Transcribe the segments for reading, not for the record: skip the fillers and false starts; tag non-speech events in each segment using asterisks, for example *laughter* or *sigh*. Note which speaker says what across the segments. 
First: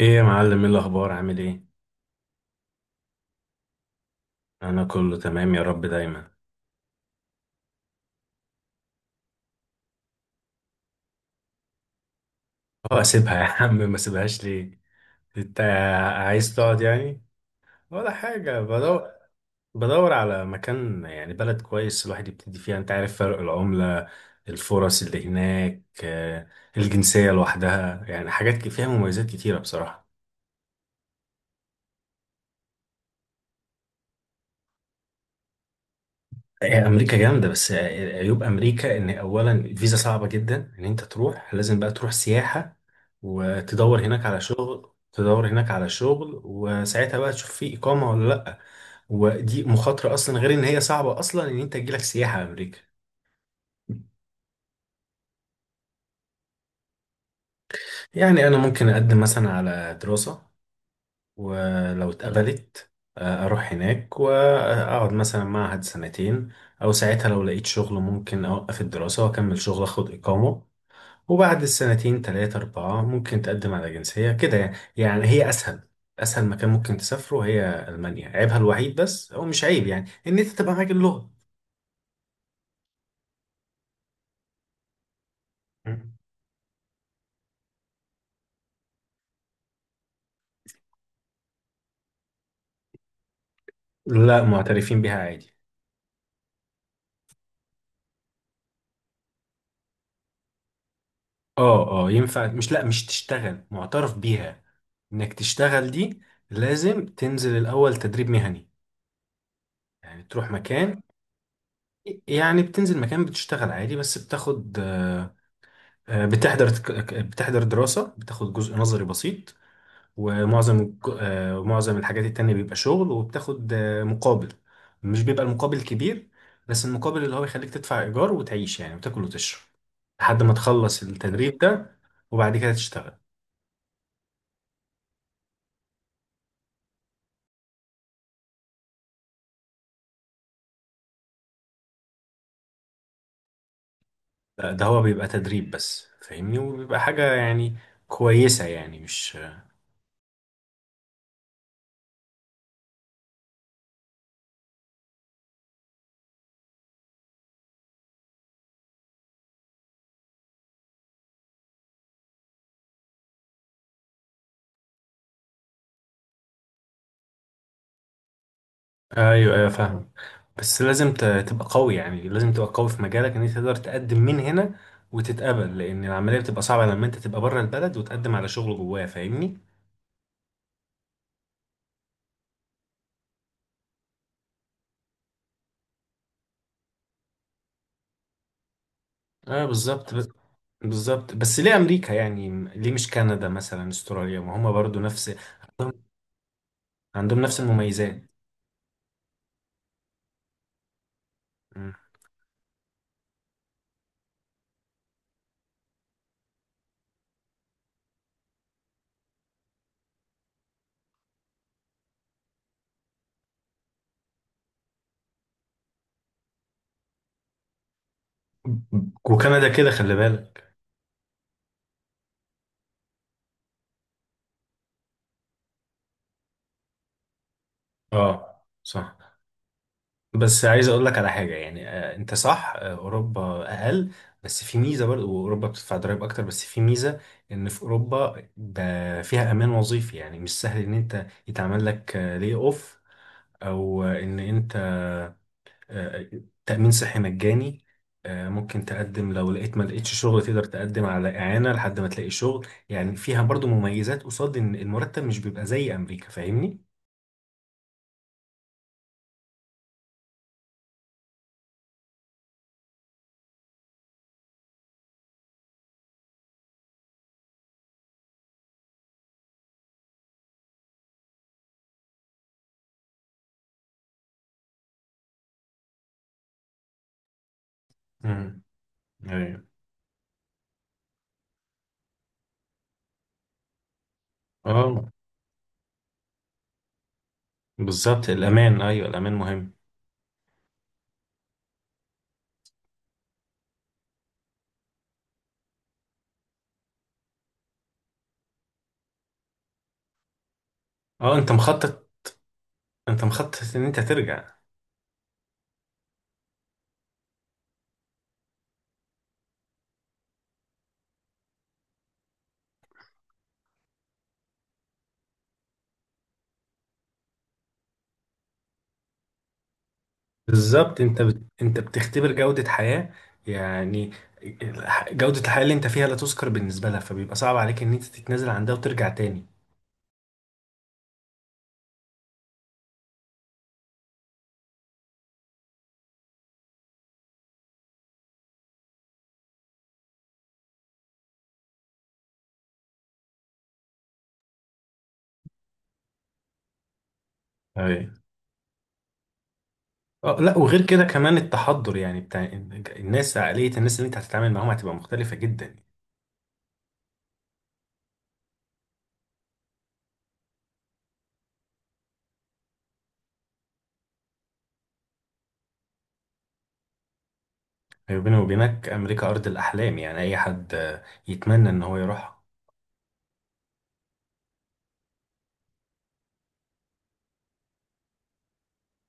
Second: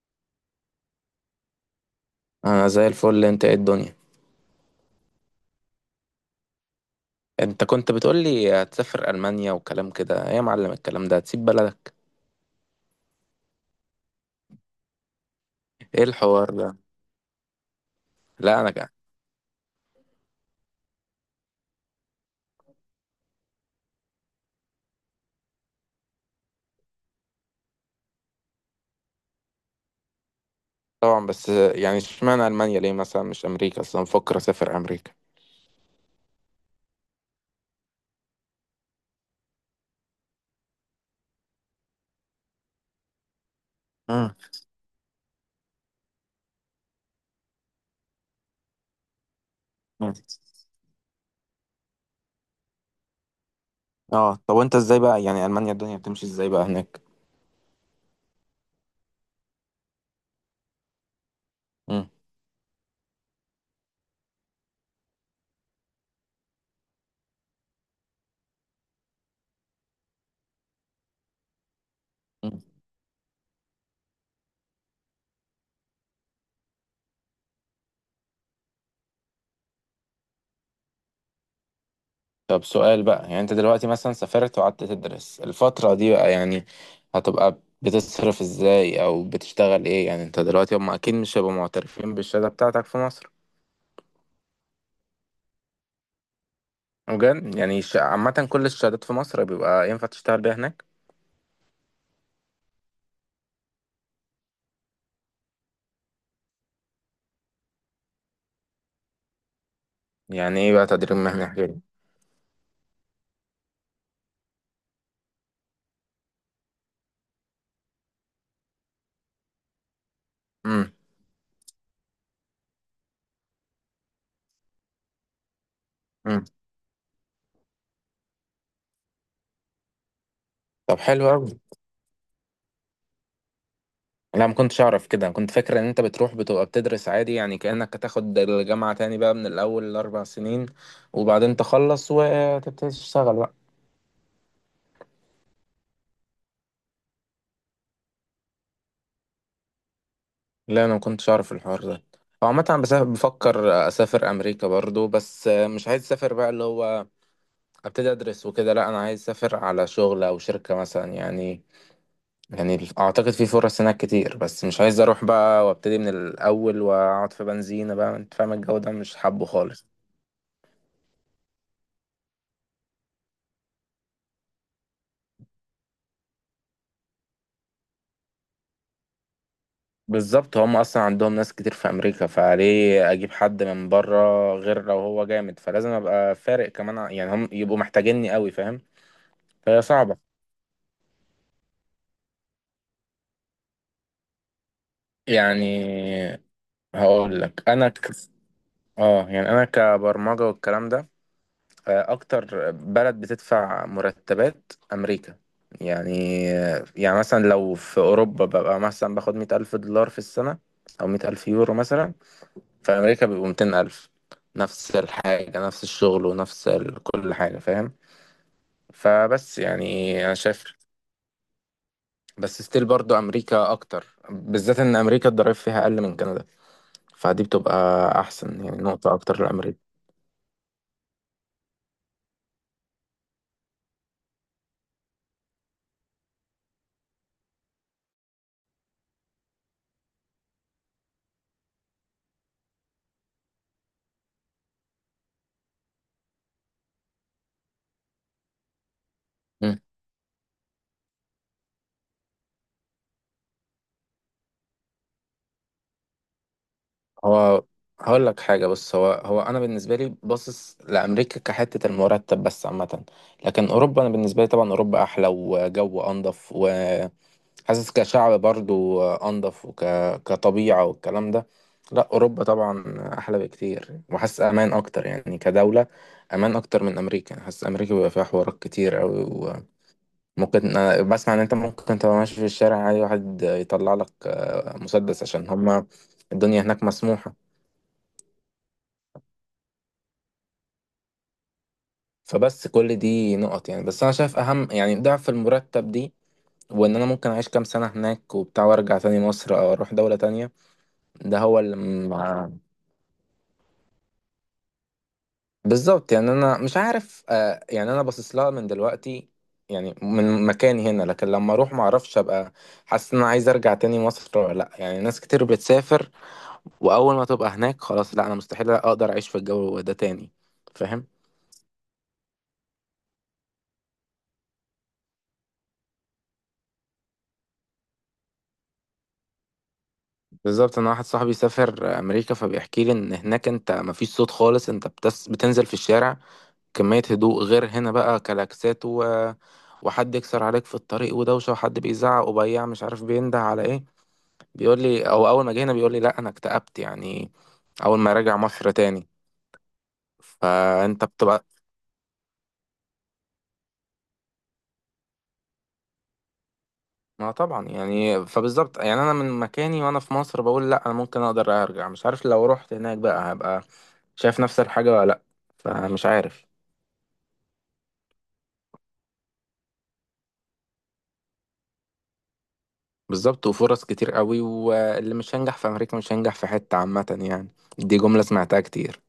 Speaker 1: ايه يا معلم، ايه الاخبار؟ عامل ايه؟
Speaker 2: انا زي الفل. انت ايه الدنيا؟
Speaker 1: انا كله تمام يا رب دايما.
Speaker 2: انت كنت بتقول لي هتسافر المانيا وكلام كده، ايه يا معلم الكلام ده؟ هتسيب بلدك؟
Speaker 1: اه اسيبها يا عم، ما سيبهاش ليه؟ انت
Speaker 2: ايه الحوار
Speaker 1: عايز
Speaker 2: ده؟
Speaker 1: تقعد يعني ولا حاجه؟
Speaker 2: لا، انا كده.
Speaker 1: بدور، بدور على مكان يعني بلد كويس الواحد يبتدي فيها، انت عارف فرق العمله، الفرص اللي هناك، الجنسيه لوحدها يعني حاجات فيها مميزات كتيره بصراحه.
Speaker 2: طبعا بس. يعني اشمعنى المانيا؟ ليه مثلا مش امريكا؟ اصلا بفكر اسافر امريكا.
Speaker 1: هي امريكا جامده، بس عيوب امريكا ان اولا الفيزا صعبه جدا، ان انت تروح لازم بقى تروح سياحه وتدور هناك
Speaker 2: امم.
Speaker 1: على شغل، وساعتها بقى تشوف في اقامه ولا لا. ودي مخاطره اصلا، غير ان هي صعبه اصلا ان انت تجيلك سياحه امريكا.
Speaker 2: اه، طب وانت ازاي بقى؟ يعني المانيا الدنيا بتمشي ازاي بقى هناك؟
Speaker 1: يعني انا ممكن اقدم مثلا على دراسه،
Speaker 2: امم.
Speaker 1: ولو اتقبلت اروح هناك واقعد مثلا معهد سنتين، او ساعتها لو لقيت شغل ممكن اوقف الدراسه واكمل شغل اخد اقامه. وبعد السنتين تلاتة أربعة ممكن تقدم على جنسية كده، يعني هي أسهل، أسهل مكان ممكن تسافره هي ألمانيا. عيبها الوحيد، بس هو مش عيب، يعني إن أنت تبقى معاك اللغة.
Speaker 2: طب سؤال بقى، يعني انت دلوقتي مثلا سافرت وقعدت تدرس الفترة دي
Speaker 1: مم.
Speaker 2: بقى يعني هتبقى بتصرف ازاي او بتشتغل ايه يعني؟ انت دلوقتي هم اكيد مش هيبقوا معترفين بالشهادة بتاعتك في مصر.
Speaker 1: لا، معترفين بيها عادي.
Speaker 2: بجد؟ يعني عامة كل الشهادات في مصر بيبقى ينفع تشتغل بيها هناك؟
Speaker 1: اه اه ينفع، مش لا مش تشتغل، معترف بيها انك تشتغل، دي لازم تنزل الاول تدريب مهني، يعني تروح
Speaker 2: يعني ايه بقى
Speaker 1: مكان،
Speaker 2: تدريب مهني غيري؟
Speaker 1: يعني بتنزل مكان بتشتغل عادي بس بتاخد بتحضر بتحضر دراسة، بتاخد جزء نظري بسيط،
Speaker 2: *laughs*
Speaker 1: ومعظم
Speaker 2: امم.
Speaker 1: ومعظم الحاجات التانية بيبقى شغل، وبتاخد مقابل. مش بيبقى المقابل كبير،
Speaker 2: امم.
Speaker 1: بس المقابل اللي هو يخليك تدفع إيجار وتعيش يعني، وتاكل وتشرب لحد ما
Speaker 2: طب
Speaker 1: تخلص
Speaker 2: حلو
Speaker 1: التدريب
Speaker 2: قوي.
Speaker 1: ده، وبعد كده تشتغل.
Speaker 2: لا، ما كنتش اعرف كده. كنت فاكر ان انت بتروح بتبقى بتدرس عادي، يعني كأنك هتاخد الجامعة تاني بقى من الاول الاربع سنين وبعدين تخلص وتبتدي تشتغل بقى.
Speaker 1: لا، ده هو بيبقى تدريب بس فاهمني، وبيبقى حاجة يعني كويسة يعني مش.
Speaker 2: لا، انا ما كنتش اعرف الحوار ده. هو عامة أنا بفكر اسافر امريكا برضو. بس مش عايز اسافر بقى اللي هو ابتدي ادرس وكده. لا، انا عايز اسافر على شغل او شركة مثلا يعني. يعني اعتقد في فرص هناك كتير. بس مش عايز اروح بقى وابتدي من الاول واقعد في بنزينة بقى. انت فاهم؟ الجو ده مش حابه
Speaker 1: ايوه ايوه
Speaker 2: خالص.
Speaker 1: فاهم. بس لازم تبقى قوي، يعني لازم تبقى قوي في مجالك ان انت تقدر تقدم من هنا وتتقبل، لان العملية بتبقى صعبة لما انت تبقى بره البلد وتقدم على شغل جواه، فاهمني؟
Speaker 2: بالظبط، هم اصلا عندهم ناس كتير في امريكا، فليه اجيب حد من بره؟ غير لو هو جامد فلازم ابقى فارق كمان، يعني هم يبقوا محتاجيني قوي. فاهم؟
Speaker 1: اه
Speaker 2: فهي
Speaker 1: بالظبط.
Speaker 2: صعبة.
Speaker 1: بالظبط، بس ليه امريكا يعني؟ ليه مش كندا مثلا، استراليا، ما هما برضو نفس،
Speaker 2: يعني
Speaker 1: عندهم
Speaker 2: هقول
Speaker 1: نفس
Speaker 2: لك انا
Speaker 1: المميزات.
Speaker 2: اه، يعني انا كبرمجة والكلام ده.
Speaker 1: مم.
Speaker 2: اكتر بلد بتدفع مرتبات امريكا يعني. يعني مثلا لو في اوروبا ببقى مثلا باخد $100,000 في السنة، او €100,000 مثلا. في امريكا بيبقوا 200,000. نفس الحاجة، نفس الشغل، كل حاجة. فاهم؟ فبس
Speaker 1: وكندا كده خلي
Speaker 2: يعني انا شايف.
Speaker 1: بالك.
Speaker 2: بس ستيل برضو امريكا اكتر، بالذات ان امريكا الضرايب فيها اقل من كندا. فدي بتبقى
Speaker 1: اه
Speaker 2: احسن، يعني نقطة
Speaker 1: صح،
Speaker 2: اكتر لامريكا.
Speaker 1: بس عايز اقول لك على حاجه يعني، آه انت صح، آه اوروبا اقل، بس في ميزه برضو. واوروبا بتدفع ضرائب اكتر، بس في ميزه ان في اوروبا ده فيها امان وظيفي، يعني مش سهل ان انت يتعمل لك آه لي اوف، او آه، ان انت آه، تأمين صحي مجاني. ممكن تقدم لو لقيت ما لقيتش شغل، تقدر تقدم على إعانة لحد ما تلاقي شغل، يعني فيها برضو مميزات قصاد إن المرتب مش بيبقى زي أمريكا، فاهمني؟
Speaker 2: هو هقول لك حاجة بس. هو أنا بالنسبة لي باصص لأمريكا كحتة المرتب بس عامة. لكن أوروبا، أنا بالنسبة لي طبعا أوروبا أحلى وجو أنضف، وحاسس كشعب برضو أنضف كطبيعة والكلام ده. لا، أوروبا طبعا أحلى بكتير. وحاسس أمان أكتر يعني كدولة، أمان أكتر من أمريكا. حاسس أمريكا بيبقى فيها حوارات
Speaker 1: امم.
Speaker 2: كتير
Speaker 1: ايوه.
Speaker 2: أوي. وممكن، أنا بسمع إن أنت ممكن تبقى ماشي في الشارع عادي واحد يطلع لك
Speaker 1: اه
Speaker 2: مسدس، عشان هما الدنيا هناك مسموحة.
Speaker 1: بالظبط، الأمان أيوه، الأمان مهم.
Speaker 2: فبس كل دي نقط، يعني بس انا شايف اهم يعني ضعف المرتب دي. وان انا ممكن اعيش كام سنة هناك وبتاع وارجع تاني مصر، او اروح دولة تانية.
Speaker 1: اه
Speaker 2: ده
Speaker 1: أنت
Speaker 2: هو اللي
Speaker 1: مخطط،
Speaker 2: مع...
Speaker 1: إن أنت ترجع؟
Speaker 2: بالظبط، يعني انا مش عارف. يعني انا باصص لها من دلوقتي، يعني من مكاني هنا، لكن لما اروح ما اعرفش ابقى حاسس ان انا عايز ارجع تاني مصر ولا لا. يعني ناس كتير بتسافر واول ما تبقى هناك خلاص لا، انا مستحيل اقدر اعيش في الجو ده تاني.
Speaker 1: بالظبط.
Speaker 2: فاهم؟
Speaker 1: أنت بتختبر جودة حياة يعني، جودة الحياة اللي أنت فيها لا تذكر بالنسبة لها، فبيبقى صعب عليك إن أنت تتنازل عن ده وترجع تاني.
Speaker 2: بالظبط، انا واحد صاحبي سافر امريكا فبيحكي لي ان هناك انت مفيش صوت خالص. بتنزل في الشارع، كمية هدوء غير هنا، بقى كلاكسات وحد يكسر عليك في الطريق ودوشة، وحد بيزعق وبياع مش عارف بينده على ايه. بيقول لي، او اول ما جينا بيقول لي لا انا اكتئبت يعني اول ما
Speaker 1: ايوه.
Speaker 2: راجع مصر تاني.
Speaker 1: اه لا، وغير كده
Speaker 2: فانت
Speaker 1: كمان
Speaker 2: بتبقى.
Speaker 1: التحضر يعني بتاع الناس، عقلية الناس اللي انت هتتعامل معاهم هتبقى مختلفة جدا.
Speaker 2: ما طبعا يعني، فبالظبط يعني انا من مكاني وانا في مصر بقول لا انا ممكن اقدر ارجع. مش عارف لو رحت هناك بقى هبقى شايف نفس الحاجة ولا لا. فمش عارف.
Speaker 1: يعني بيني وبينك أمريكا أرض الأحلام، يعني أي حد يتمنى إن هو يروحها.
Speaker 2: بالظبط، وفرص كتير قوي. واللي مش هينجح في أمريكا مش هينجح في حتة عامة يعني. دي جملة سمعتها كتير.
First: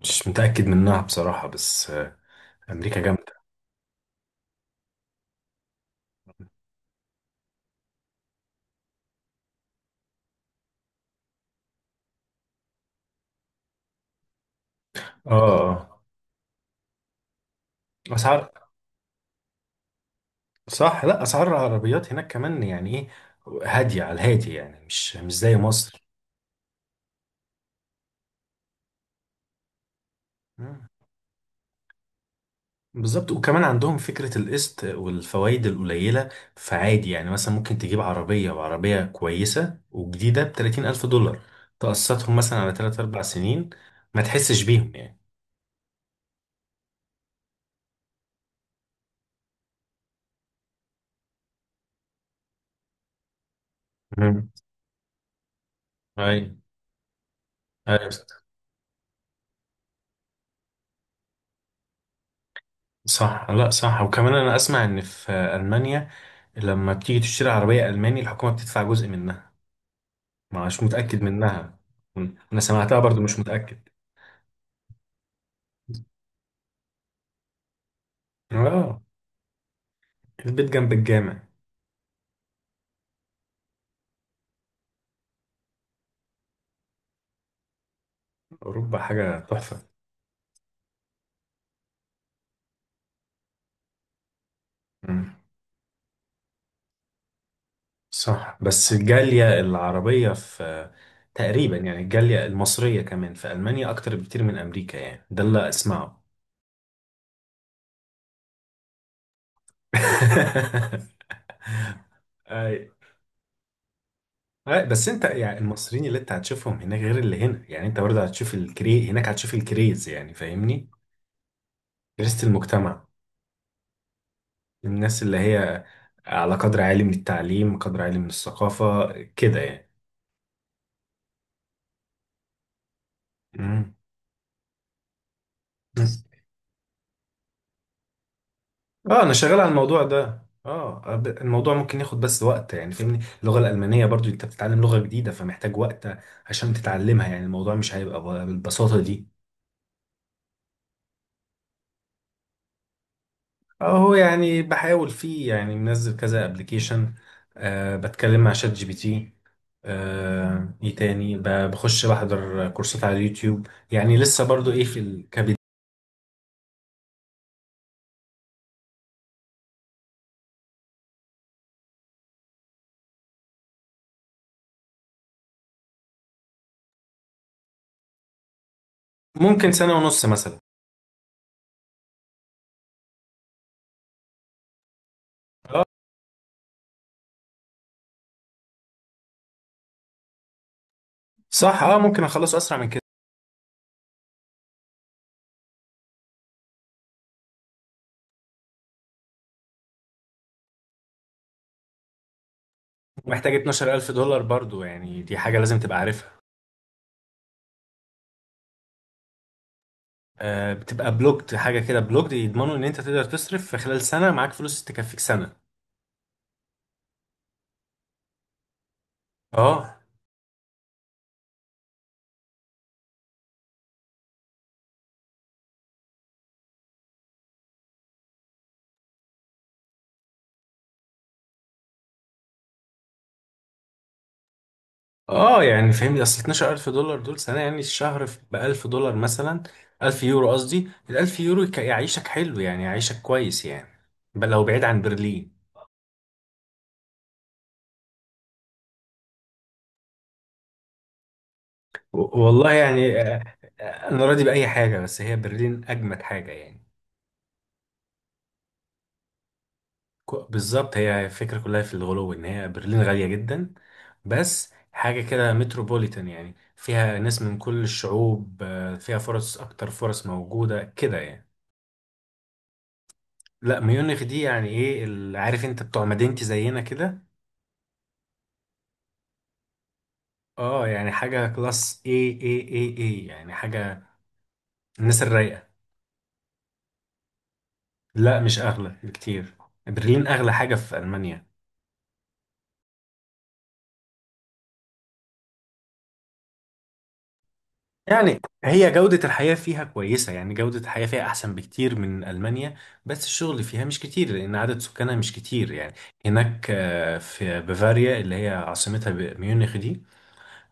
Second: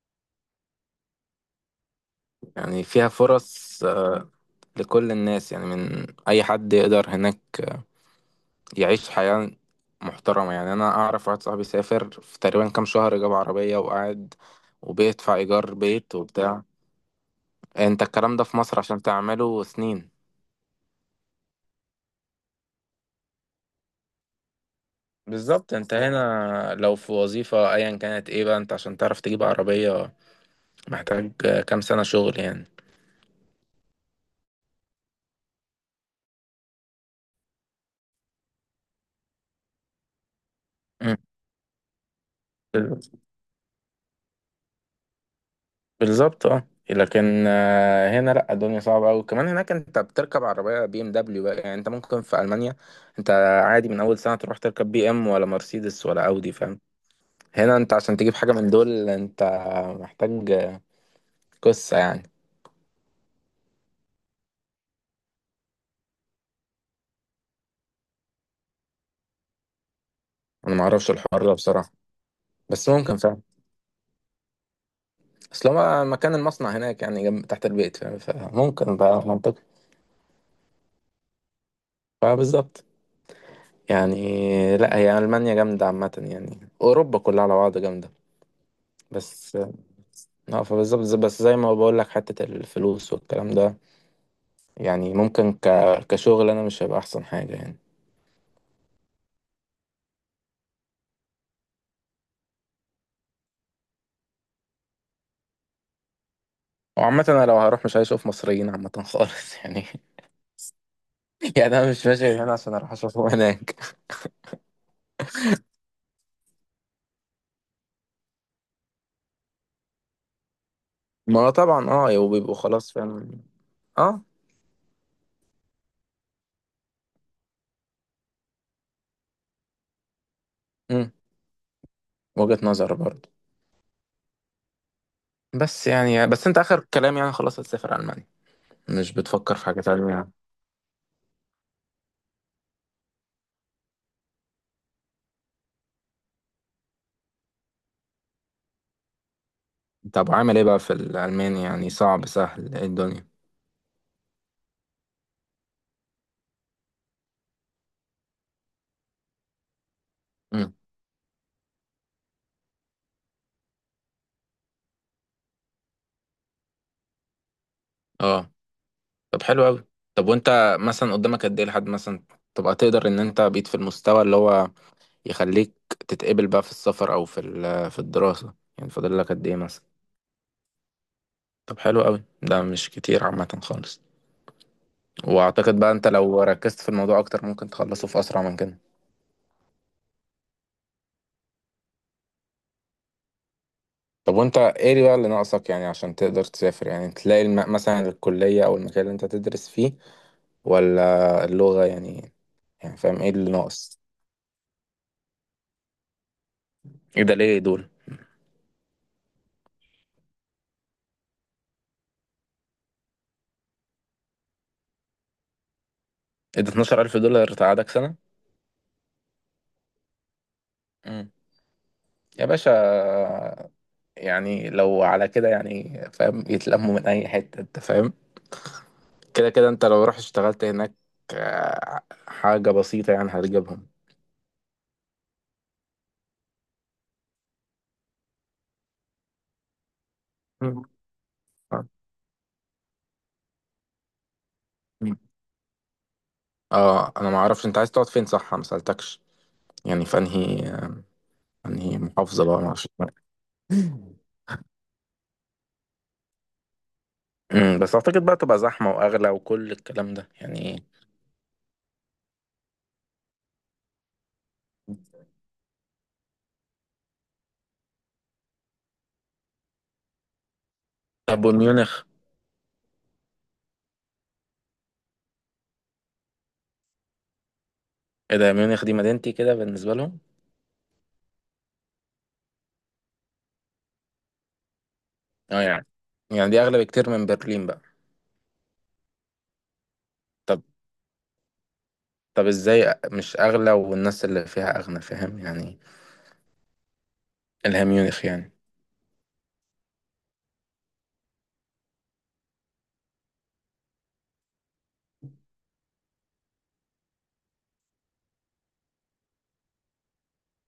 Speaker 1: مش متأكد منها بصراحة، بس
Speaker 2: يعني
Speaker 1: أمريكا
Speaker 2: فيها
Speaker 1: جامدة.
Speaker 2: فرص لكل الناس يعني، من أي حد يقدر هناك يعيش حياة محترمة. يعني أنا أعرف واحد صاحبي سافر في تقريبا كام شهر جاب عربية وقعد
Speaker 1: اه
Speaker 2: وبيدفع إيجار
Speaker 1: اه.
Speaker 2: بيت وبتاع. أنت الكلام ده
Speaker 1: أسعار،
Speaker 2: في مصر عشان تعمله سنين.
Speaker 1: صح، لا أسعار العربيات هناك كمان يعني إيه، هادية على الهادي يعني، مش مش زي
Speaker 2: بالظبط، انت
Speaker 1: مصر.
Speaker 2: هنا لو في وظيفة ايا كانت ايه بقى انت عشان تعرف تجيب عربية محتاج كام سنة شغل يعني.
Speaker 1: بالظبط، وكمان عندهم فكرة القسط والفوائد القليلة، فعادي يعني مثلا ممكن تجيب عربية، وعربية كويسة وجديدة ب30,000 دولار، تقسطهم مثلا على
Speaker 2: مم.
Speaker 1: تلات أربع سنين ما تحسش بيهم يعني.
Speaker 2: بالظبط. اه، لكن هنا لا الدنيا صعبة أوي. كمان هناك أنت بتركب عربية بي إم دبليو بقى، يعني أنت ممكن في ألمانيا أنت عادي من أول سنة
Speaker 1: مم.
Speaker 2: تروح تركب بي إم ولا مرسيدس ولا أودي.
Speaker 1: أي.
Speaker 2: فاهم؟ هنا أنت
Speaker 1: أي
Speaker 2: عشان تجيب حاجة من دول أنت محتاج قصة يعني.
Speaker 1: صح، لا صح. وكمان أنا أسمع إن في ألمانيا لما بتيجي تشتري عربية ألماني الحكومة بتدفع جزء منها،
Speaker 2: أنا
Speaker 1: مش
Speaker 2: معرفش
Speaker 1: متأكد
Speaker 2: الحوار ده
Speaker 1: منها.
Speaker 2: بصراحة.
Speaker 1: مم. أنا
Speaker 2: بس
Speaker 1: سمعتها
Speaker 2: ممكن.
Speaker 1: برضو مش
Speaker 2: فاهم؟
Speaker 1: متأكد.
Speaker 2: أصل هو مكان المصنع هناك يعني جنب تحت البيت. فاهم؟ فممكن
Speaker 1: آه
Speaker 2: بقى منطقي.
Speaker 1: البيت جنب الجامع.
Speaker 2: فبالظبط. يعني لا، هي ألمانيا جامدة عامة. يعني أوروبا كلها على بعض جامدة.
Speaker 1: أوروبا حاجة
Speaker 2: بس
Speaker 1: تحفة.
Speaker 2: اه، فبالظبط بس زي ما بقول لك حتة الفلوس والكلام ده. يعني ممكن كشغل انا مش هيبقى احسن حاجة يعني.
Speaker 1: صح، بس الجالية العربية في تقريبا يعني، الجالية المصرية كمان في ألمانيا أكتر بكتير من أمريكا، يعني ده اللي أسمعه.
Speaker 2: وعامة انا لو هروح مش هشوف مصريين عامة خالص *laughs* يعني.
Speaker 1: *laughs*
Speaker 2: يعني انا مش ماشي هنا عشان
Speaker 1: أي.
Speaker 2: اروح اشوفهم هناك.
Speaker 1: أي، بس أنت يعني المصريين اللي أنت هتشوفهم هناك غير اللي هنا، يعني أنت برضه هتشوف الكري هناك، هتشوف الكريز يعني فاهمني،
Speaker 2: ما هو طبعا. اه،
Speaker 1: كريزة
Speaker 2: وبيبقوا خلاص.
Speaker 1: المجتمع،
Speaker 2: فاهم؟ اه.
Speaker 1: الناس اللي هي على قدر عالي من التعليم، قدر عالي من الثقافة كده يعني.
Speaker 2: امم. وجهة نظر برضه. بس
Speaker 1: مم.
Speaker 2: يعني، بس انت اخر كلام يعني خلاص هتسافر المانيا؟ مش
Speaker 1: اه انا
Speaker 2: بتفكر
Speaker 1: شغال
Speaker 2: في
Speaker 1: على
Speaker 2: حاجة
Speaker 1: الموضوع
Speaker 2: تانية يعني؟
Speaker 1: ده، اه الموضوع ممكن ياخد بس وقت يعني فاهمني، اللغه الالمانيه برضو انت بتتعلم لغه جديده فمحتاج وقت عشان تتعلمها، يعني الموضوع مش هيبقى بالبساطه دي.
Speaker 2: طب عامل ايه بقى في الالماني؟ يعني صعب سهل ايه الدنيا؟
Speaker 1: اهو يعني بحاول فيه، يعني منزل كذا ابلكيشن، آه بتكلم مع شات جي بي تي، آه
Speaker 2: امم.
Speaker 1: ايه تاني بخش بحضر كورسات على اليوتيوب، يعني لسه برضو ايه في الكبد.
Speaker 2: اه. طب حلو قوي. طب وانت مثلا قدامك قد ايه لحد مثلا تبقى تقدر ان انت بقيت في المستوى اللي هو يخليك تتقبل بقى في السفر في الدراسة؟ يعني فاضل لك قد ايه
Speaker 1: ممكن
Speaker 2: مثلا؟
Speaker 1: سنه ونص مثلا.
Speaker 2: طب حلو قوي. ده مش كتير عامة خالص. واعتقد
Speaker 1: اه
Speaker 2: بقى انت لو ركزت في الموضوع اكتر ممكن تخلصه في اسرع من كده.
Speaker 1: صح اه ممكن اخلص اسرع من كده.
Speaker 2: طب وانت ايه بقى اللي ناقصك يعني عشان تقدر تسافر؟ يعني تلاقي مثلا الكلية او المكان اللي انت تدرس فيه، ولا اللغة يعني؟ يعني فاهم ايه
Speaker 1: محتاج
Speaker 2: اللي ناقص؟
Speaker 1: 12,000 دولار برضو، يعني دي حاجه لازم تبقى عارفها.
Speaker 2: ايه ده؟ ليه دول؟
Speaker 1: بتبقى بلوكد، حاجه كده بلوكد، يضمنوا ان انت تقدر تصرف في خلال سنه، معاك فلوس تكفيك سنه.
Speaker 2: ايه ده $12,000 تقعدك
Speaker 1: اه
Speaker 2: سنة يا باشا؟ يعني لو على كده، يعني فاهم، يتلموا من اي حته. انت فاهم؟ كده كده انت لو رحت اشتغلت هناك آه، حاجه بسيطه يعني هتجيبهم.
Speaker 1: اه يعني فهمني، اصل 12,000 دولار دول سنه، يعني الشهر ب 1000 دولار مثلا، 1000 يورو
Speaker 2: مم.
Speaker 1: قصدي، ال 1000 يورو
Speaker 2: اه.
Speaker 1: يعيشك حلو يعني يعيشك كويس يعني، بل لو بعيد عن
Speaker 2: مم.
Speaker 1: برلين.
Speaker 2: انا ما اعرفش انت عايز تقعد فين، صح ما سالتكش. يعني في انهي محافظه بقى، ما
Speaker 1: والله
Speaker 2: اعرفش.
Speaker 1: يعني انا راضي باي حاجه، بس هي برلين اجمد حاجه يعني.
Speaker 2: بس اعتقد بقى تبقى زحمه واغلى وكل الكلام ده يعني.
Speaker 1: بالظبط، هي الفكرة كلها في الغلو ان هي برلين غالية جدا، بس حاجة كده متروبوليتان، يعني فيها ناس من كل الشعوب، فيها فرص اكتر، فرص موجودة كده يعني.
Speaker 2: طب وميونخ؟
Speaker 1: لا ميونخ دي يعني ايه عارف انت بتوع مدينتي زينا كده.
Speaker 2: ايه ده، ميونخ دي مدينتي كده بالنسبه لهم؟
Speaker 1: اه يعني حاجة كلاس، اي اي اي اي يعني حاجة، الناس
Speaker 2: اه
Speaker 1: الرايقة.
Speaker 2: يعني. يعني دي اغلى بكتير من برلين بقى؟
Speaker 1: لا مش اغلى بكتير، برلين اغلى
Speaker 2: طب
Speaker 1: حاجة في المانيا.
Speaker 2: طب ازاي مش اغلى والناس اللي فيها اغنى؟ فاهم يعني؟ الهام ميونخ
Speaker 1: يعني
Speaker 2: يعني.
Speaker 1: هي جودة الحياة فيها كويسة، يعني جودة الحياة فيها أحسن بكتير من ألمانيا، بس الشغل فيها مش كتير لأن عدد سكانها مش كتير يعني. هناك في بافاريا اللي هي عاصمتها ميونخ دي،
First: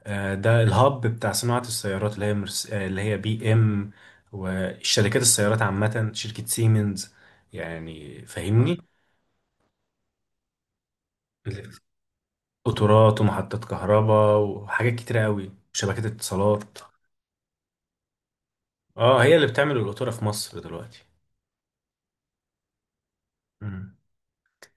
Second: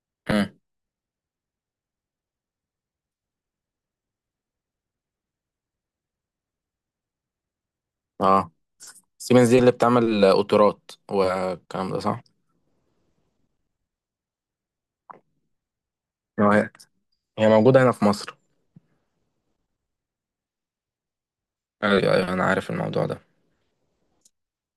Speaker 2: امم.
Speaker 1: ده الهاب بتاع صناعة السيارات اللي هي مرس... آه، اللي هي بي إم والشركات السيارات عامة، شركة سيمنز يعني
Speaker 2: اه،
Speaker 1: فاهمني.
Speaker 2: سيمنز دي اللي بتعمل قطارات والكلام ده، صح؟
Speaker 1: قطارات ومحطات كهرباء وحاجات كتيرة قوي وشبكات
Speaker 2: آه،
Speaker 1: اتصالات.
Speaker 2: هي موجودة هنا في مصر؟
Speaker 1: اه هي اللي بتعمل القطورة في مصر دلوقتي.
Speaker 2: ايوه، ايوه، أيوة، انا عارف الموضوع ده.
Speaker 1: مم.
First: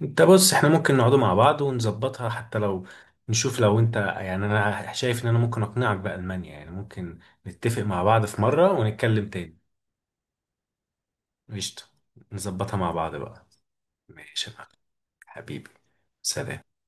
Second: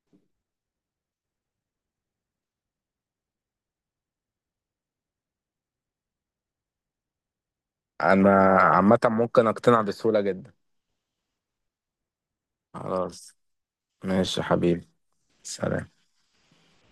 Speaker 1: انت بص، احنا ممكن نقعدوا مع بعض ونظبطها، حتى لو نشوف، لو انت يعني انا شايف ان انا ممكن اقنعك بألمانيا، يعني ممكن نتفق مع بعض
Speaker 2: انا
Speaker 1: في مرة
Speaker 2: عامة
Speaker 1: ونتكلم
Speaker 2: ممكن
Speaker 1: تاني.
Speaker 2: اقتنع بسهولة جدا.
Speaker 1: قشطة، نظبطها مع بعض
Speaker 2: خلاص.
Speaker 1: بقى.
Speaker 2: ماشي يا
Speaker 1: ماشي يا معلم.
Speaker 2: حبيبي.
Speaker 1: حبيبي،
Speaker 2: سلام.
Speaker 1: سلام.